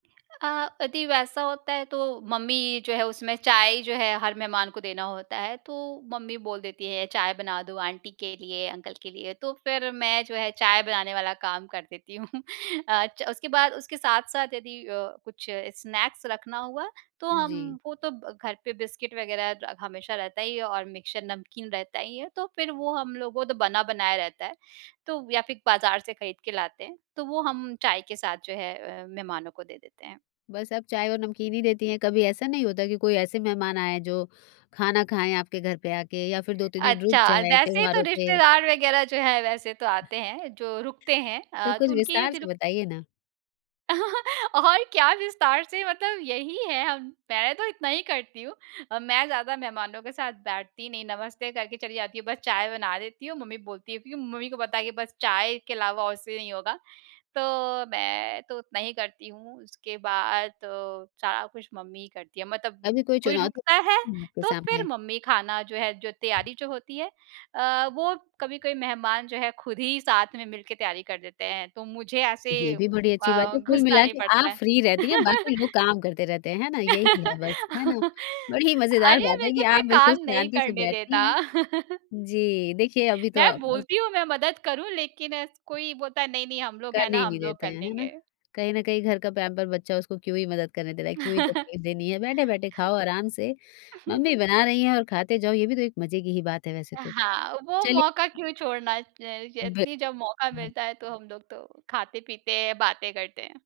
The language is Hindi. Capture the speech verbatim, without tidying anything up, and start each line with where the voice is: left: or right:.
right: अ, अदि वैसा होता है तो मम्मी जो है उसमें चाय जो है हर मेहमान को देना होता है, तो मम्मी बोल देती हैं चाय बना दो आंटी के लिए, अंकल के लिए। तो फिर मैं जो है चाय बनाने वाला काम कर देती हूँ। अ, च उसके बाद उसके साथ-साथ यदि अ, कुछ स्नैक्स रखना हुआ तो
left: जी।
right: हम वो तो घर पे बिस्किट वग़ैरह हमेशा रहता ही है और मिक्सचर नमकीन रहता ही है, तो फिर वो हम लोगों वो तो बना बनाया रहता है। तो या फिर बाज़ार से खरीद के लाते हैं। तो वो हम चाय के साथ जो है अ, मेहमानों को दे देते हैं।
left: बस आप चाय और नमकीन ही देती हैं, कभी ऐसा नहीं होता कि कोई ऐसे मेहमान आएँ जो खाना खाएँ आपके घर पे आके या फिर दो तीन दिन रुक
right: अच्छा,
left: जाएँ
right: वैसे तो
left: त्यौहारों पे?
right: रिश्तेदार वग़ैरह जो हैं वैसे तो आते हैं, जो रुकते हैं
left: तो
right: अ,
left: कुछ
right: तो उनकी
left: विस्तार
right: यदि
left: से
right: रुक
left: बताइए ना।
right: और क्या विस्तार से मतलब यही है हम मैं तो इतना ही करती हूँ। मैं ज़्यादा मेहमानों के साथ बैठती नहीं, नमस्ते करके चली जाती हूँ, बस चाय बना देती हूँ। मम्मी बोलती है क्योंकि मम्मी को पता है बस चाय के अलावा और उससे नहीं होगा, तो मैं तो उतना ही करती हूँ। उसके बाद तो सारा कुछ मम्मी ही करती है। मतलब
left: अभी कोई
right: कोई
left: चुनौती
right: रुकता है
left: है आपके
right: तो फिर
left: सामने?
right: मम्मी खाना जो है, जो तैयारी जो होती है अ, वो कभी-कभी मेहमान जो हैं खुद ही साथ में मिलके तैयारी कर देते हैं। तो मुझे ऐसे
left: ये भी बड़ी अच्छी बात
right: अ,
left: है। कुल
right: घुसना
left: मिला
right: नहीं
left: के
right: पड़ता
left: आप
right: है।
left: फ्री रहती हैं बाकी लोग काम करते रहते हैं, है ना? यही है बस, है ना? बड़ी ही मज़ेदार
right: अरे!
left: बात
right: मेरे
left: है
right: को
left: कि
right: कोई
left: आप बिल्कुल
right: काम नहीं
left: शांति से
right: करने देता।
left: बैठती हैं। जी। देखिए अभी तो
right: मैं
left: आप
right: बोलती हूँ मैं मदद करूँ, लेकिन कोई बोलता है नहीं-नहीं, हम लोग हैं
left: करने
right: ना,
left: ही
right: हम
left: नहीं
right: लोग
left: देते
right: कर
left: हैं, है ना?
right: लेंगे।
left: कहीं न कहीं घर का पैंपर बच्चा, उसको क्यों ही मदद करने दे रहा है, क्यों ही तकलीफ़ देनी है बैठे-बैठे खाओ आराम से मम्मी बना रही हैं और खाते जाओ, ये भी तो एक मज़े की ही बात है वैसे तो।
right: हाँ, वो
left: चलिए
right: मौका क्यों छोड़ना ज य कि
left: बिल्कु
right: जब मौका
left: हाँ।
right: मिलता है तो हम लोग तो खाते-पीते हैं, बातें करते हैं।